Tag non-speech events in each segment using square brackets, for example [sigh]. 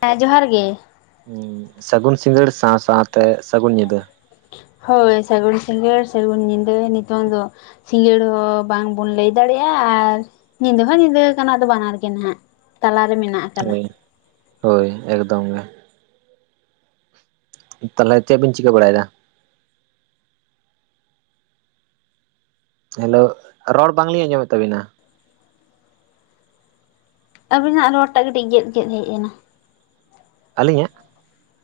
ᱦᱮᱸ ᱡᱚᱦᱟᱨ ᱜᱮ᱾ ᱦᱩᱸ ᱥᱟᱹᱜᱩᱱ ᱥᱤᱸᱜᱟᱹᱲ ᱥᱟᱶ ᱥᱟᱶᱛᱮ ᱥᱟᱹᱜᱩᱱ ᱧᱤᱫᱟᱹ᱾ ᱦᱳᱭ ᱥᱟᱹᱜᱩᱱ ᱥᱤᱸᱜᱟᱹᱲ, ᱥᱟᱹᱜᱩᱱ ᱧᱤᱫᱟᱹ ᱱᱤᱛᱚᱝ ᱫᱚ ᱥᱤᱸᱜᱟᱹᱲ ᱦᱚᱸ ᱵᱟᱝ ᱵᱚᱱ ᱞᱟᱹᱭ ᱫᱟᱲᱮᱜᱼᱟ, ᱟᱨ ᱧᱤᱫᱟᱹ ᱦᱚᱸ ᱧᱤᱫᱟᱹ ᱠᱟᱱᱟ ᱟᱫᱚ ᱵᱟᱱᱟᱨ ᱜᱮ ᱱᱟᱦᱟᱜ᱾ ᱛᱟᱞᱟᱨᱮ ᱢᱮᱱᱟᱜᱼᱟ᱾ ᱦᱳᱭ, ᱦᱳᱭ ᱮᱠᱫᱚᱢ ᱜᱮ᱾ ᱛᱟᱞᱦᱮ ᱪᱮᱜ ᱵᱤᱱ ᱪᱤᱠᱟᱹ ᱵᱟᱲᱟᱭᱫᱟ? ᱦᱮᱞᱳ, ᱨᱚᱲ ᱵᱟᱝᱞᱤᱧ ᱟᱸᱡᱚᱢᱮᱜ ᱛᱟᱵᱤᱱᱟ᱾ ᱟᱹᱵᱤᱱᱟᱜ ᱨᱚᱲ ᱴᱟᱜ ᱠᱟᱹᱴᱤᱡ ᱜᱮᱫ ᱜᱮᱫ ᱦᱮᱡ ᱮᱱᱟ᱾ ᱟᱹᱞᱤᱧᱟᱜ?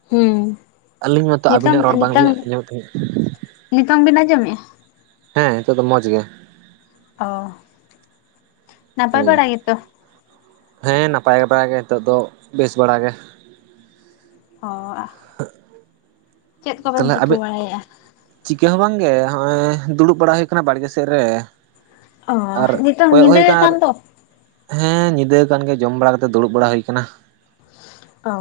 ᱦᱩᱸ᱾ ᱟᱹᱞᱤᱧ ᱢᱟᱛᱚ ᱱᱤᱛᱚᱝ ᱟᱵᱤᱱᱟᱜ ᱨᱚᱲ ᱱᱤᱛᱚᱝ ᱵᱟᱝᱞᱤᱧ ᱟᱸᱡᱚᱢᱮᱜ ᱛᱟᱦᱮᱸᱜ᱾ ᱱᱤᱛᱚᱝ ᱵᱤᱱ ᱟᱸᱡᱚᱢᱮᱜᱼᱟ? ᱦᱮᱸ, ᱱᱤᱛᱚᱜ ᱫᱚ ᱢᱚᱡᱽ ᱜᱮ। ᱚ, ᱱᱟᱯᱟᱭ ᱦᱳᱭ ᱵᱟᱲᱟ ᱜᱮᱛᱚ? ᱦᱮᱸ ᱱᱟᱯᱟᱭᱮ ᱵᱟᱲᱟ ᱜᱮ ᱱᱤᱛᱚᱜ ᱫᱚ, ᱵᱮᱥ ᱵᱟᱲᱟ ᱜᱮ᱾ ᱦᱚ [inaudible] ᱪᱮᱫ ᱠᱚᱵᱮᱱ ᱛᱟᱦᱚᱞᱮ ᱪᱤᱠᱟᱹ ᱟᱵᱤᱱ ᱵᱟᱲᱟᱭᱮᱜᱼᱟ? ᱪᱤᱠᱟᱹ ᱦᱚᱸ ᱵᱟᱝᱜᱮ, ᱦᱚᱸᱜᱼᱚᱭ ᱫᱩᱲᱩᱵ ᱵᱟᱲᱟ ᱦᱩᱭᱩᱜ ᱠᱟᱱᱟ ᱵᱟᱲᱜᱮ ᱥᱮᱜ ᱨᱮ᱾ ᱚ ᱟᱨ ᱧᱤᱛᱚᱝ ᱠᱚᱭᱚᱜ ᱦᱩᱭ ᱧᱤᱫᱟᱹ ᱟᱠᱟᱱᱟ ᱟᱨ ᱟᱠᱟᱱ ᱫᱚ᱾ ᱦᱮᱸ ᱧᱤᱫᱟᱹ ᱠᱟᱱᱜᱮ, ᱡᱚᱢ ᱵᱟᱲᱟ ᱠᱟᱛᱮ ᱫᱩᱲᱩᱵ ᱵᱟᱲᱟ ᱦᱩᱭ ᱠᱟᱱᱟ। ᱚᱻ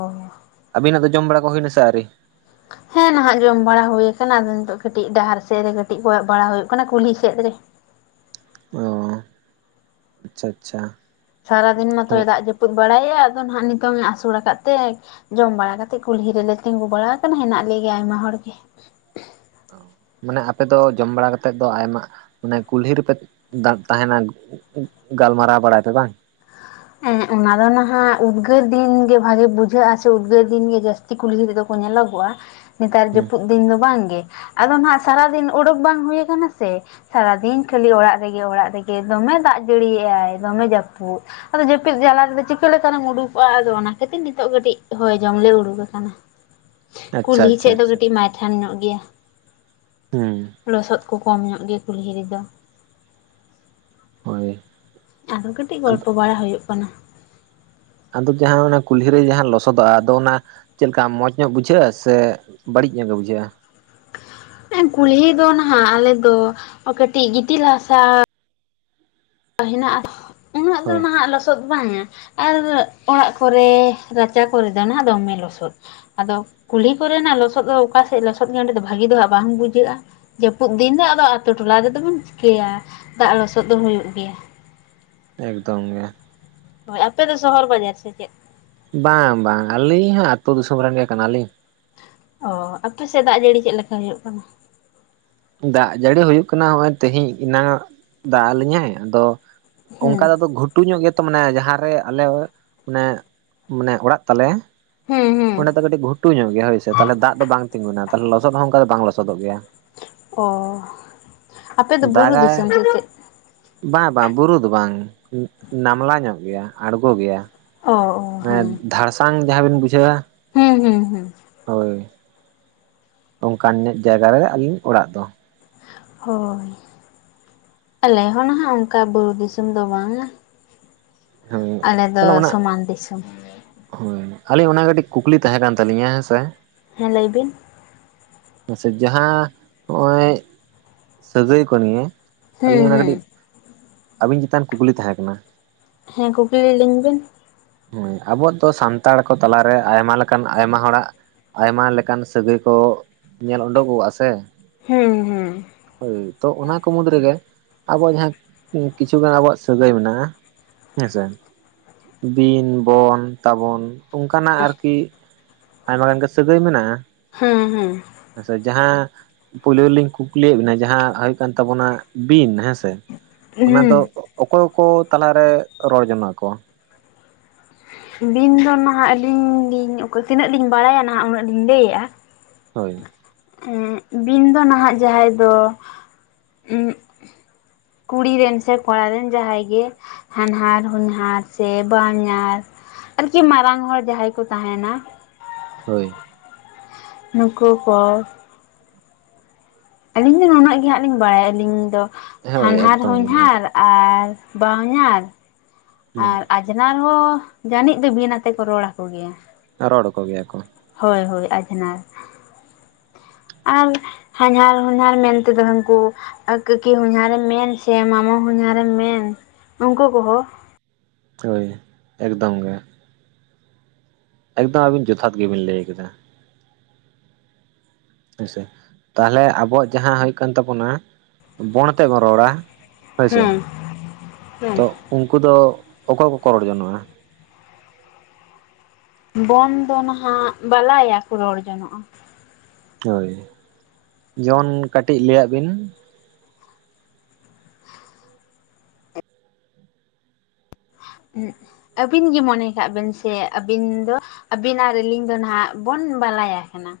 ᱟᱹᱵᱤᱱᱟᱜ ᱫᱚ ᱡᱚᱢ ᱵᱟᱲᱟ ᱠᱚ ᱦᱩᱭᱱᱟ ᱥᱮ ᱟᱹᱨᱤ? ᱦᱮᱸ ᱱᱟᱦᱟᱜ ᱡᱚᱢ ᱵᱟᱲᱟ ᱦᱩᱭ ᱟᱠᱟᱱᱟ, ᱟᱫᱚ ᱱᱤᱛᱚᱜ ᱠᱟᱹᱴᱤᱡ ᱰᱟᱦᱟᱨ ᱥᱮᱫ ᱨᱮ ᱠᱟᱹᱴᱤᱡ ᱠᱚᱭᱚᱜ ᱵᱟᱲᱟᱳ ᱠᱟᱱᱟ, ᱠᱩᱞᱦᱤ ᱥᱮᱫ ᱨᱮ। ᱚᱻ ᱟᱪᱪᱷᱟ ᱟᱪᱪᱷᱟ। ᱥᱟᱨᱟ ᱫᱤᱱ ᱦᱳᱭ ᱢᱟᱛᱚᱭ ᱫᱟᱜ ᱡᱟᱹᱯᱩᱫ ᱵᱟᱲᱟᱭᱼᱟ। ᱟᱫᱚ ᱱᱦᱟᱜ ᱱᱤᱛᱚᱝᱮ ᱟᱹᱥᱩᱲ ᱟᱠᱟᱫ ᱛᱮ ᱼᱼ ᱡᱚᱢ ᱵᱟᱲᱟ ᱠᱟᱛᱮᱫ ᱠᱩᱞᱦᱤ ᱨᱮᱞᱮ ᱛᱤᱸᱜᱩ ᱵᱟᱲᱟ ᱟᱠᱟᱱᱟ, ᱦᱮᱱᱟᱜ ᱞᱮᱜᱭᱟ ᱟᱭᱢᱟ ᱦᱚᱲ ᱜᱮ। ᱢᱟᱱᱮ ᱟᱯᱮ ᱫᱚ ᱡᱚᱢ ᱵᱟᱲᱟ ᱠᱟᱛᱮᱫ ᱫᱚ, ᱟᱭᱢᱟ ᱢᱟᱱᱮ ᱠᱩᱞᱦᱤ ᱨᱮᱯᱮ ᱫᱟ? [unintelligible] ᱛᱟᱦᱮᱱᱟ ᱜᱟᱞᱢᱟᱨᱟᱣ ᱵᱟᱲᱟᱭ ᱯᱮ ᱵᱟᱝ? ᱦᱮᱸ ᱚᱱᱟ ᱫᱚ ᱱᱟᱦᱟᱸᱜ ᱩᱫᱽᱜᱟᱹᱨ ᱫᱤᱱ ᱜᱮ ᱵᱷᱟᱜᱮ ᱵᱩᱡᱷᱟᱹᱜᱼᱟ ᱥᱮ ᱩᱫᱽᱜᱟᱹᱨ ᱫᱤᱱ ᱜᱮ ᱡᱟᱹᱥᱛᱤᱼᱼ ᱪᱮ ᱠᱩᱞᱦᱤ ᱛᱮ ᱫᱚ ᱠᱚ ᱧᱮᱞᱚᱜᱚᱜᱼᱟ ᱱᱮᱛᱟᱨ ᱦᱩᱸ ᱡᱟᱹᱯᱩᱫ ᱫᱤᱱ ᱫᱚ ᱵᱟᱝ ᱜᱮ᱾ ᱟᱫᱚ ᱱᱟᱦᱟᱸᱜ ᱥᱟᱨᱟᱫᱤᱱ ᱩᱰᱳᱠ ᱵᱟᱝ ᱦᱩᱭᱩᱜ ᱠᱟᱱᱟ ᱥᱮ ᱥᱟᱨᱟ ᱫᱤᱱ ᱠᱷᱟᱹᱞᱤ ᱚᱲᱟᱜ ᱨᱮᱜᱮ ᱚᱲᱟᱜ ᱨᱮᱜᱮ ᱫᱚᱢᱮ ᱫᱟᱜ ᱡᱟᱹᱲᱤᱭᱮᱫᱼᱟᱭ ᱫᱚᱢᱮ ᱡᱟᱹᱯᱩᱫ᱾ ᱟᱫᱚ ᱡᱟᱹᱯᱤᱫ ᱡᱟᱞᱟ ᱨᱮᱫᱚ ᱪᱤᱠᱟᱹ ᱞᱮ ᱛᱟᱦᱞᱮᱢ ᱩᱰᱩᱠᱚᱜᱼᱟ ᱟᱫᱚ ᱚᱱᱟ ᱠᱷᱟᱹᱛᱤᱨ ᱱᱤᱛᱚᱜ ᱠᱟᱹᱴᱤᱡ ᱦᱚᱭ ᱡᱚᱢ ᱞᱮ ᱩᱰᱩᱠ ᱟᱠᱟᱱᱟ᱾ ᱟᱪᱪᱷᱟ ᱠᱩᱞᱦᱤ ᱟᱪᱪᱷᱟ ᱥᱮᱫ ᱫᱚ ᱟᱪᱪᱷᱟ ᱠᱟᱹᱴᱤᱡ ᱢᱟᱭᱛᱷᱟᱱ ᱧᱚᱜ ᱜᱮᱭᱟ᱾ ᱦᱮᱸᱻ ᱞᱚᱥᱚᱫ ᱠᱚ ᱠᱚᱢ ᱧᱚᱜ ᱜᱮᱭᱟ ᱠᱩᱞᱦᱤ ᱨᱮᱫᱚ᱾ ᱦᱳᱭ ᱟᱫᱚ ᱠᱟᱹᱴᱤᱡ ᱜᱚᱞᱯᱚ ᱵᱟᱲᱟ ᱦᱩᱭᱩᱜ ᱠᱟᱱᱟ᱾ ᱟᱫᱚ ᱡᱟᱦᱟᱸ ᱠᱩᱞᱦᱤ ᱨᱮ ᱡᱟᱦᱟᱸ ᱞᱚᱥᱚᱫᱚᱜᱼᱟ ᱟᱫᱚ ᱚᱱᱟ᱾ ᱪᱮᱫ ᱞᱮᱠᱟ ᱢᱚᱸᱡᱽ ᱧᱚᱜ ᱵᱩᱡᱷᱟᱹᱜᱼᱟ ᱥᱮ ᱵᱟᱹᱲᱤᱡ ᱧᱚᱜ ᱜᱮ ᱵᱩᱡᱷᱟᱹᱜᱼᱟ? ᱠᱩᱞᱦᱤ ᱫᱚ ᱱᱟᱦᱟᱸᱜ ᱟᱞᱮ ᱫᱚ ᱠᱟᱹᱴᱤᱡ ᱜᱤᱛᱤᱞ ᱦᱟᱥᱟ᱾ ᱦᱮᱱᱟᱜᱼᱟ ᱩᱱᱟᱹᱜ ᱫᱚ ᱦᱳᱭ ᱱᱟᱦᱟᱸᱜ ᱞᱚᱥᱚᱫᱼᱼ ᱞᱚᱥᱚᱫ ᱵᱟᱝᱟ ᱟᱨ ᱚᱲᱟᱜ ᱠᱚᱨᱮ ᱨᱟᱪᱟ ᱠᱚᱨᱮ ᱫᱚ ᱱᱟᱦᱟᱸᱜ ᱫᱚᱢᱮ ᱞᱚᱥᱚᱫ ᱟᱫᱚ ᱠᱩᱞᱦᱤ ᱠᱚᱨᱮᱱᱟᱜ ᱞᱚᱥᱚᱫ ᱫᱚ ᱚᱠᱟᱥᱮᱫ ᱞᱚᱥᱚᱫ ᱜᱮᱭᱟ ᱚᱸᱰᱮ ᱫᱚ ᱵᱷᱟᱜᱤ ᱫᱚ ᱦᱟᱸᱜ ᱵᱟᱝ ᱵᱩᱡᱷᱟᱹᱜᱼᱟ᱾ ᱡᱟᱹᱯᱩᱫ ᱫᱤᱱ ᱫᱚ ᱟᱫᱚ ᱟᱛᱳ ᱴᱚᱞᱟ ᱨᱮᱫᱚ ᱵᱚᱱ ᱪᱤᱠᱟᱹᱭᱟ ᱫᱟᱜ ᱞᱚᱥᱚᱫ ᱫᱚ ᱦᱩᱭᱩᱜ ᱜᱮᱭᱟ᱾ ᱮᱠᱫᱚᱢ ᱜᱮ ᱦᱳᱭ ᱟᱯᱮ ᱫᱚ ᱥᱚᱦᱚᱨ ᱵᱟᱡᱟᱨ ᱥᱮ ᱪᱮᱫ? ᱵᱟᱝ ᱵᱟᱝ ᱟᱹᱞᱤᱧ ᱦᱟᱸᱜ ᱟᱛᱳ ᱫᱤᱥᱚᱢ ᱨᱮᱱ ᱜᱮ ᱠᱟᱱᱟ ᱞᱤᱧ᱾ ᱚ ᱟᱯᱮ ᱥᱮᱫ ᱫᱟᱜ ᱡᱟᱹᱲᱤ ᱪᱮᱫ ᱞᱮᱠᱟ ᱦᱩᱭᱩᱜ ᱠᱟᱱᱟ? ᱫᱟᱜ ᱡᱟᱹᱲᱤ ᱦᱩᱭᱩᱜ ᱠᱟᱱᱟ ᱱᱚᱜᱼᱚᱭ ᱛᱤᱦᱤᱧ ᱮᱱᱟᱱᱚᱜ ᱫᱟᱜ ᱟᱞᱤᱧᱟᱭ ᱟᱫᱚᱼᱼ ᱦᱩᱸ ᱚᱱᱠᱟ ᱫᱚ ᱟᱫᱚ ᱜᱷᱩᱴᱩ ᱧᱚᱜ ᱜᱮᱛᱚ ᱢᱟᱱᱮ ᱡᱟᱦᱟᱸᱨᱮ ᱟᱞᱮ ᱢᱟᱱᱮ ᱢᱟᱱᱮ ᱚᱲᱟᱜ ᱛᱟᱞᱮ᱾ ᱦᱩᱸ ᱦᱩᱸ ᱚᱸᱰᱮ ᱫᱚ ᱠᱟᱹᱴᱤᱡ ᱜᱷᱩᱴᱩ ᱧᱚᱜ ᱜᱮᱭᱟ ᱦᱳᱭ ᱥᱮ ᱛᱟᱦᱚᱞᱮ ᱫᱟᱜ ᱫᱚ ᱵᱟᱝ ᱛᱤᱸᱜᱩᱱᱟ ᱛᱟᱦᱚᱞᱮ ᱞᱚᱥᱚᱫ ᱦᱚᱸ ᱚᱱᱠᱟ ᱫᱚ ᱵᱟᱝ ᱞᱚᱥᱚᱫᱚᱜ ᱜᱮᱭᱟ᱾ ᱚ ᱟᱯᱮ ᱫᱚ ᱵᱩᱨᱩ ᱫᱟᱜᱟᱭ ᱫᱤᱥᱚᱢ ᱥᱮ ᱪᱮᱫ? ᱵᱟᱝ ᱵᱟᱝ ᱵᱩᱨᱩ ᱫᱚ ᱵᱟᱝ ᱱᱟᱢᱞᱟ ᱧᱚᱜ ᱜᱮᱭᱟ ᱟᱬᱜᱚ ᱜᱮᱭᱟ᱾ ᱚᱻ ᱢᱟᱱᱮ ᱫᱷᱟᱲᱥᱟᱝ ᱡᱟᱦᱟᱸ ᱵᱤᱱ ᱵᱩᱡᱷᱟᱹᱣᱟ᱾ ᱦᱮᱸ ᱦᱩᱸ ᱦᱩᱸ ᱦᱳᱭ ᱚᱱᱠᱟᱱ ᱧᱚᱜ ᱡᱟᱭᱜᱟ ᱨᱮ ᱟᱹᱞᱤᱧ ᱚᱲᱟᱜ ᱫᱚ᱾ ᱦᱳᱭ ᱟᱞᱮ ᱦᱚᱸ ᱱᱟᱦᱟᱸᱜ ᱚᱱᱠᱟ ᱵᱩᱨᱩ ᱫᱤᱥᱚᱢ ᱫᱚ ᱵᱟᱝᱟ᱾ ᱦᱳᱭ ᱟᱞᱮ ᱫᱚ ᱛᱟᱦᱚᱞᱮ ᱚᱱᱟ ᱥᱚᱢᱟᱱ ᱫᱤᱥᱚᱢ᱾ ᱦᱳᱭ ᱟᱹᱞᱤᱧ ᱚᱱᱟ ᱠᱟᱹᱴᱤᱡ ᱠᱩᱠᱞᱤ ᱛᱟᱦᱮᱸ ᱠᱟᱱ ᱛᱟᱹᱞᱤᱧᱟ ᱦᱮᱸᱥᱮ᱾ ᱦᱮᱸ ᱞᱟᱹᱭ ᱵᱤᱱ? ᱢᱟᱥᱮ ᱡᱟᱦᱟᱸ ᱦᱚᱜᱼᱚᱭᱼᱼ ᱥᱟᱹᱜᱟᱹᱭ ᱠᱚ ᱱᱤᱭᱮ ᱦᱩᱸ ᱟᱞᱤᱧᱟᱜ ᱚᱱᱟ ᱦᱩᱸ ᱠᱟᱹᱴᱤᱡ ᱟᱵᱤᱱ ᱪᱮᱛᱟᱱ ᱠᱩᱠᱞᱤ ᱛᱟᱦᱮᱸ ᱠᱟᱱᱟ ᱾ ᱦᱮᱸ ᱠᱩᱠᱞᱤ ᱞᱤᱧ ᱵᱮᱱ ᱦᱮᱸ ᱟᱵᱚ ᱫᱚ ᱥᱟᱱᱛᱟᱲ ᱠᱚ ᱛᱟᱞᱟᱨᱮ ᱟᱭᱢᱟ ᱞᱮᱠᱟᱱ ᱟᱭᱢᱟ ᱦᱚᱲᱟᱜ ᱟᱭᱢᱟ ᱞᱮᱠᱟᱱ ᱥᱟᱹᱜᱟᱹᱭ ᱠᱚ ᱧᱮᱞ ᱩᱰᱩᱠᱚᱜᱼᱟ ᱥᱮ ᱦᱮᱸ ᱦᱮᱸ ᱦᱳᱭ ᱛᱚ ᱚᱱᱟ ᱠᱚ ᱢᱩᱫᱽ ᱨᱮᱜᱮ ᱟᱵᱚᱣᱟᱜ ᱡᱟᱦᱟᱸ ᱠᱤᱪᱷᱩᱜᱟᱱ ᱟᱵᱚᱣᱟᱜ ᱥᱟᱹᱜᱟᱹᱭ ᱢᱮᱱᱟᱜᱼᱟ ᱦᱮᱸᱥᱮ ᱵᱤᱱ ᱵᱚᱱ ᱛᱟᱵᱚᱱ ᱚᱱᱠᱟᱱᱟᱜ ᱟᱨᱠᱤ ᱟᱭᱢᱟ ᱜᱟᱱ ᱜᱮ ᱥᱟᱹᱜᱟᱹᱭ ᱢᱮᱱᱟᱜᱼᱟ ᱾ ᱦᱮᱸ ᱦᱮᱸ ᱟᱪᱪᱷᱟ ᱡᱟᱦᱟᱸ ᱯᱳᱭᱞᱳ ᱨᱮᱞᱤᱧ ᱠᱩᱠᱞᱤᱭᱮᱫ ᱵᱮᱱᱟ ᱡᱟᱦᱟᱸ ᱦᱩᱭᱩᱜ ᱠᱟᱱ ᱛᱟᱵᱚᱱᱟ ᱵᱤᱱ ᱦᱮᱸᱥᱮ ᱚᱱᱟ ᱦᱩᱸ ᱫᱚ ᱚᱠᱚᱭ ᱠᱚ ᱛᱟᱞᱟᱨᱮ ᱨᱚᱲ ᱡᱚᱱᱟᱜ ᱟᱠᱚ? ᱵᱤᱱ ᱫᱚ ᱱᱟᱦᱟᱸᱜ ᱟᱹᱞᱤᱧ ᱞᱤᱧ ᱛᱤᱱᱟᱹᱜ ᱞᱤᱧ ᱵᱟᱲᱟᱭᱟ ᱱᱟᱦᱟᱸᱜ ᱩᱱᱟᱹᱜ ᱞᱤᱧ ᱞᱟᱹᱭᱮᱫᱼᱟ ᱾ ᱦᱳᱭ ᱵᱤᱱ ᱫᱚ ᱱᱟᱦᱟᱜ ᱡᱟᱦᱟᱸᱭ ᱫᱚ ᱠᱩᱲᱤ ᱨᱮᱱ ᱥᱮ ᱠᱚᱲᱟ ᱨᱮᱱ ᱡᱟᱦᱟᱸᱭ ᱜᱮ ᱦᱟᱱᱦᱟᱨ ᱦᱚᱧᱦᱟᱨ ᱥᱮ ᱵᱟᱦᱚᱧᱟᱨ ᱟᱨᱠᱤ ᱢᱟᱨᱟᱝ ᱦᱚᱲ ᱡᱟᱦᱟᱸᱭ ᱠᱚ ᱛᱟᱦᱮᱱᱟ ᱦᱳᱭ ᱱᱩᱠᱩ ᱠᱚ ᱟᱹᱞᱤᱧ ᱫᱚ ᱱᱩᱱᱟᱹᱜ ᱜᱮᱦᱟᱸᱜ ᱞᱤᱧ ᱵᱟᱲᱟᱭᱟ ᱟᱹᱞᱤᱧ ᱫᱚ ᱦᱳᱭ ᱦᱟᱱᱦᱟᱨ ᱮᱠᱫᱚᱢ ᱜᱮ ᱦᱚᱧᱦᱟᱨ ᱟᱨ ᱵᱟᱦᱚᱧᱟᱨ ᱦᱩᱸ ᱟᱨ ᱟᱡ ᱟᱡᱷᱱᱟᱨ ᱦᱚᱸ ᱡᱟᱱᱤᱡ ᱫᱚ ᱵᱤᱱ ᱟᱛᱮ ᱠᱚ ᱨᱚᱲ ᱟᱠᱚ ᱜᱮᱭᱟ᱾ ᱨᱚᱲ ᱟᱠᱚ ᱜᱮᱭᱟ ᱠᱚ ᱦᱳᱭ ᱦᱳᱭ ᱟᱡᱷᱱᱟᱨ ᱟᱨ ᱦᱟᱧᱦᱟᱨ ᱦᱚᱧᱦᱟᱨ ᱢᱮᱱᱛᱮ ᱫᱚ ᱦᱟᱱᱠᱩ ᱟᱨ ᱠᱟᱹᱠᱤ ᱦᱚᱧᱦᱟᱨᱮᱢ ᱢᱮᱱ ᱥᱮ ᱢᱟᱢᱟ ᱦᱚᱧᱦᱟᱨᱮᱢ ᱢᱮᱱ ᱩᱱᱩᱠᱩ ᱠᱚᱦᱚᱸ ᱦᱳᱭ ᱮᱠᱫᱚᱢ ᱜᱮ ᱮᱠᱫᱚᱢ ᱟᱵᱤᱱ ᱡᱚᱛᱷᱟᱛ ᱜᱮᱵᱤᱱ ᱞᱟᱹᱭ ᱠᱟᱫᱟ ᱦᱮᱸᱥᱮ ᱛᱟᱦᱚᱞᱮ ᱟᱵᱚᱣᱟᱜ ᱡᱟᱦᱟᱸ ᱦᱩᱭᱩᱜ ᱠᱟᱱ ᱛᱟᱵᱚᱱᱟ ᱵᱚᱱ ᱟᱛᱮ ᱵᱚᱱ ᱨᱚᱲᱟ ᱦᱳᱭ ᱥᱮ ᱦᱮᱸ ᱦᱮᱸ ᱛᱚ ᱩᱱᱠᱩ ᱫᱚ ᱚᱠᱚᱭ ᱠᱚᱠᱚ ᱨᱚᱲ ᱡᱚᱱᱚᱜᱼᱟ ᱵᱚᱱ ᱫᱚ ᱱᱟᱦᱟᱜ ᱵᱟᱞᱟᱭᱟᱠᱚ ᱨᱚᱲ ᱡᱚᱱᱚᱜᱼᱟ᱾ ᱦᱳᱭ ᱡᱮᱢᱚᱱ ᱠᱟᱴᱤᱡ ᱞᱟᱹᱭᱟᱜ ᱵᱤᱱ ᱟᱵᱤᱱ ᱜᱮ ᱢᱚᱱᱮ ᱠᱟᱜ ᱵᱮᱱ ᱥᱮ ᱟᱵᱤᱱ ᱫᱚ ᱟᱵᱤᱱᱟᱜ ᱨᱤᱞᱤᱝ ᱫᱚ ᱱᱟᱦᱟᱜ ᱵᱚᱱ ᱵᱟᱞᱟᱭᱟ ᱠᱟᱱᱟ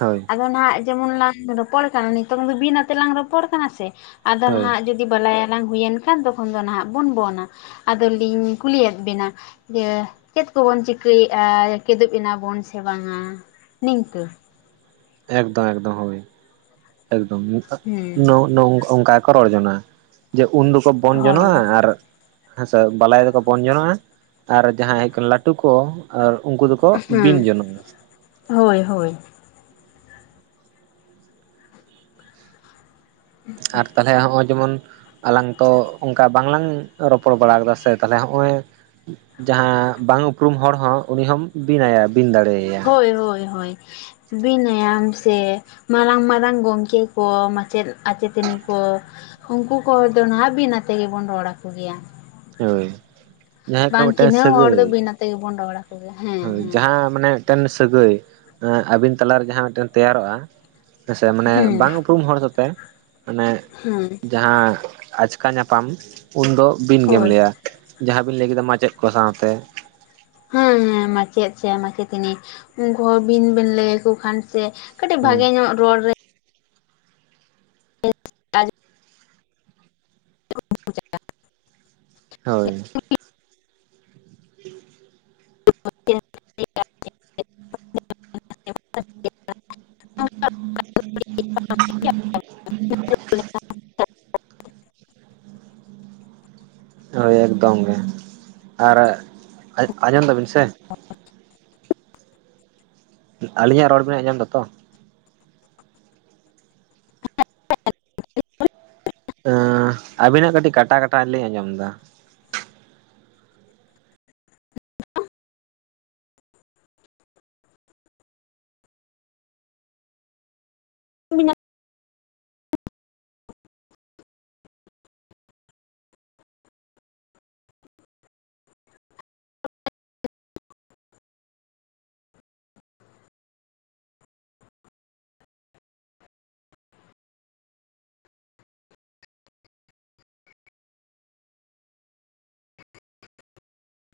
ᱦᱳᱭ ᱟᱫᱚ ᱱᱟᱦᱟᱜ ᱡᱮᱢᱚᱱ ᱞᱟᱝ ᱨᱚᱯᱚᱲ ᱠᱟᱱᱟ ᱱᱤᱛᱚᱝ ᱫᱚ ᱵᱤᱱ ᱟᱛᱮ ᱞᱟᱝ ᱨᱚᱯᱚᱲ ᱠᱟᱱᱟ ᱥᱮ ᱟᱫᱚ ᱦᱳᱭ ᱱᱟᱦᱟᱜ ᱡᱩ ᱫᱤ ᱵᱟᱞᱟᱭᱟᱞᱟᱝ ᱦᱩᱭᱮᱱ ᱠᱷᱟᱱ ᱛᱚᱠᱷᱚᱱ ᱫᱚ ᱱᱟᱦᱟᱜ ᱵᱚᱱ ᱵᱚᱱᱟ ᱟᱫ ᱞᱤᱧ ᱠᱩᱞᱤᱭᱮᱫ ᱵᱤᱱᱟ ᱡᱮ ᱪᱮᱫ ᱠᱚᱵᱚᱱ ᱪᱤᱠᱟᱹᱭᱮᱫᱼᱟ ᱠᱮᱫᱩᱵ ᱮᱱᱟᱵᱚᱱ ᱥᱮ ᱵᱟᱝᱟ ᱱᱤᱝᱠᱟᱹ᱾ ᱮᱠᱫᱚᱢ ᱮᱠᱫᱚᱢ ᱦᱳᱭ ᱮᱠᱫᱚᱢ ᱦᱮᱸ ᱱᱚᱝᱠᱟ [unintelligible] ᱠᱚ ᱨᱚᱲ ᱡᱚᱱᱟᱜ-ᱟ ᱡᱮ ᱩᱱ ᱫᱚᱠᱚ ᱵᱚᱱ ᱦᱳᱭ ᱡᱚᱱᱚᱜᱼᱟ ᱟᱨ ᱦᱮᱸᱥᱮ ᱵᱟᱞᱟᱭ ᱫᱚᱠᱚ ᱵᱚᱱ ᱡᱚᱱᱚᱜᱼᱟ ᱟᱨ ᱡᱟᱦᱟᱸᱭ ᱠᱚ ᱞᱟᱴᱩ ᱠᱚ ᱟᱨ ᱩᱱᱠᱩ ᱫᱚᱠᱚ ᱵᱤᱱ ᱦᱮᱸ ᱡᱚᱱᱚᱜ-ᱟ ᱦᱳᱭ ᱦᱳᱭ, ᱟᱨ ᱛᱟᱦᱚᱞᱮ ᱦᱚᱸᱜᱼᱚᱭ ᱡᱮᱢᱚᱱ ᱟᱞᱟᱝ ᱛᱚ ᱚᱱᱠᱟ ᱵᱟᱝ ᱞᱟᱝ ᱨᱚᱯᱚᱲ ᱵᱟᱲᱟ ᱠᱟᱫᱟ ᱥᱮ ᱛᱟᱦᱚᱞᱮ ᱦᱚᱜ-ᱚᱭ ᱡᱟᱦᱟᱸ ᱵᱟᱝ ᱩᱯᱨᱩᱢ ᱦᱚᱲ ᱦᱚᱸ ᱩᱱᱤ ᱦᱚᱢ ᱵᱤᱱ ᱟᱭᱟ ᱵᱤᱱ ᱫᱟᱲᱮᱭᱟ᱾ ᱦᱳᱭ, ᱦᱳᱭ, ᱦᱳᱭ᱾ ᱵᱤᱱ ᱟᱭᱟᱢ ᱥᱮ ᱢᱟᱨᱟᱝ ᱢᱟᱨᱟᱝ ᱜᱚᱝᱠᱮ ᱠᱚ ᱢᱟᱪᱮᱫ ᱟᱪᱮᱛᱟᱹᱱᱤ ᱠᱚ ᱩᱱᱠᱩ ᱠᱚ ᱫᱚ ᱱᱟᱦᱟᱜ ᱵᱤᱱ ᱟᱛᱮ ᱜᱮᱵᱚᱱ ᱨᱚᱲ ᱟᱠᱚ ᱜᱮᱭᱟ᱾ ᱦᱳᱭ᱾ ᱡᱟᱦᱟᱸ ᱠᱟᱱᱟ ᱵᱟᱝ ᱢᱤᱫᱴᱮᱱ ᱪᱤᱱᱦᱟᱹᱣ ᱦᱚᱲ ᱫᱚ ᱥᱟᱹᱜᱟᱹᱭ ᱵᱤᱱᱟᱹ ᱟᱛᱮ ᱜᱮᱵᱚᱱ ᱨᱚᱲᱟ᱾ ᱦᱳᱭ ᱡᱟᱦᱟᱸ ᱢᱟᱱᱮ ᱢᱤᱫᱴᱮᱱ ᱥᱟᱹᱜᱟᱹᱭ ᱟᱵᱤᱱ ᱛᱟᱞᱟᱨᱮ ᱡᱟᱦᱟᱸ ᱢᱤᱫᱴᱮᱱ ᱛᱮᱭᱟᱨᱚᱜᱼᱟ ᱥᱮ ᱢᱟᱱᱮ ᱦᱮᱸ ᱵᱟᱝ ᱩᱯᱨᱩᱢ ᱦᱚᱲ ᱥᱟᱛᱮᱜ ᱢᱟᱱᱮ [unintelligible] ᱡᱟᱦᱟᱸ ᱟᱪᱠᱟ ᱧᱟᱯᱟᱢ ᱩᱱᱫᱚ ᱵᱤᱱ ᱜᱮᱢ ᱦᱳᱭ ᱞᱟᱹᱭᱟ᱾ ᱡᱟᱦᱟᱸ ᱵᱤᱱ ᱞᱟᱹᱭ ᱠᱮᱫᱟ ᱢᱟᱪᱮᱫ ᱠᱚ ᱥᱟᱶ ᱛᱮ᱾ ᱦᱮᱸ, ᱦᱮᱸ ᱢᱟᱪᱮᱫ ᱥᱮ ᱢᱟᱪᱮᱛᱟᱹᱱᱤ ᱩᱱᱠᱩ ᱦᱚᱸ ᱵᱤᱱ ᱵᱮᱱ ᱞᱟᱹᱭ ᱟᱠᱚ ᱠᱷᱟᱱ ᱥᱮ ᱠᱟᱹᱴᱤᱡ ᱵᱷᱟᱜᱮ ᱦᱩᱸ ᱧᱚᱜ ᱨᱚᱲ ᱨᱮ ᱟᱡ [inaudible] ᱦᱳᱭ᱾ [inaudible] [inaudible] [inaudible] [inaudible] ᱦᱳᱭ ᱮᱠᱫᱚᱢ ᱜᱮ, ᱟᱨ ᱟᱸᱡᱚᱢ ᱫᱟᱵᱤᱱ ᱥᱮ᱾ ᱟᱹᱞᱤᱧᱟᱜ ᱨᱚᱲ ᱵᱤᱱ ᱟᱡᱚᱢ ᱫᱟᱛᱚ? ᱟᱵᱤ ᱱᱟᱜ ᱠᱟᱹᱴᱤᱡ ᱠᱟᱴᱟ ᱠᱟᱴᱟ ᱞᱤᱧ ᱟᱸᱡᱚᱢ ᱫᱟ᱾ [unintelligible]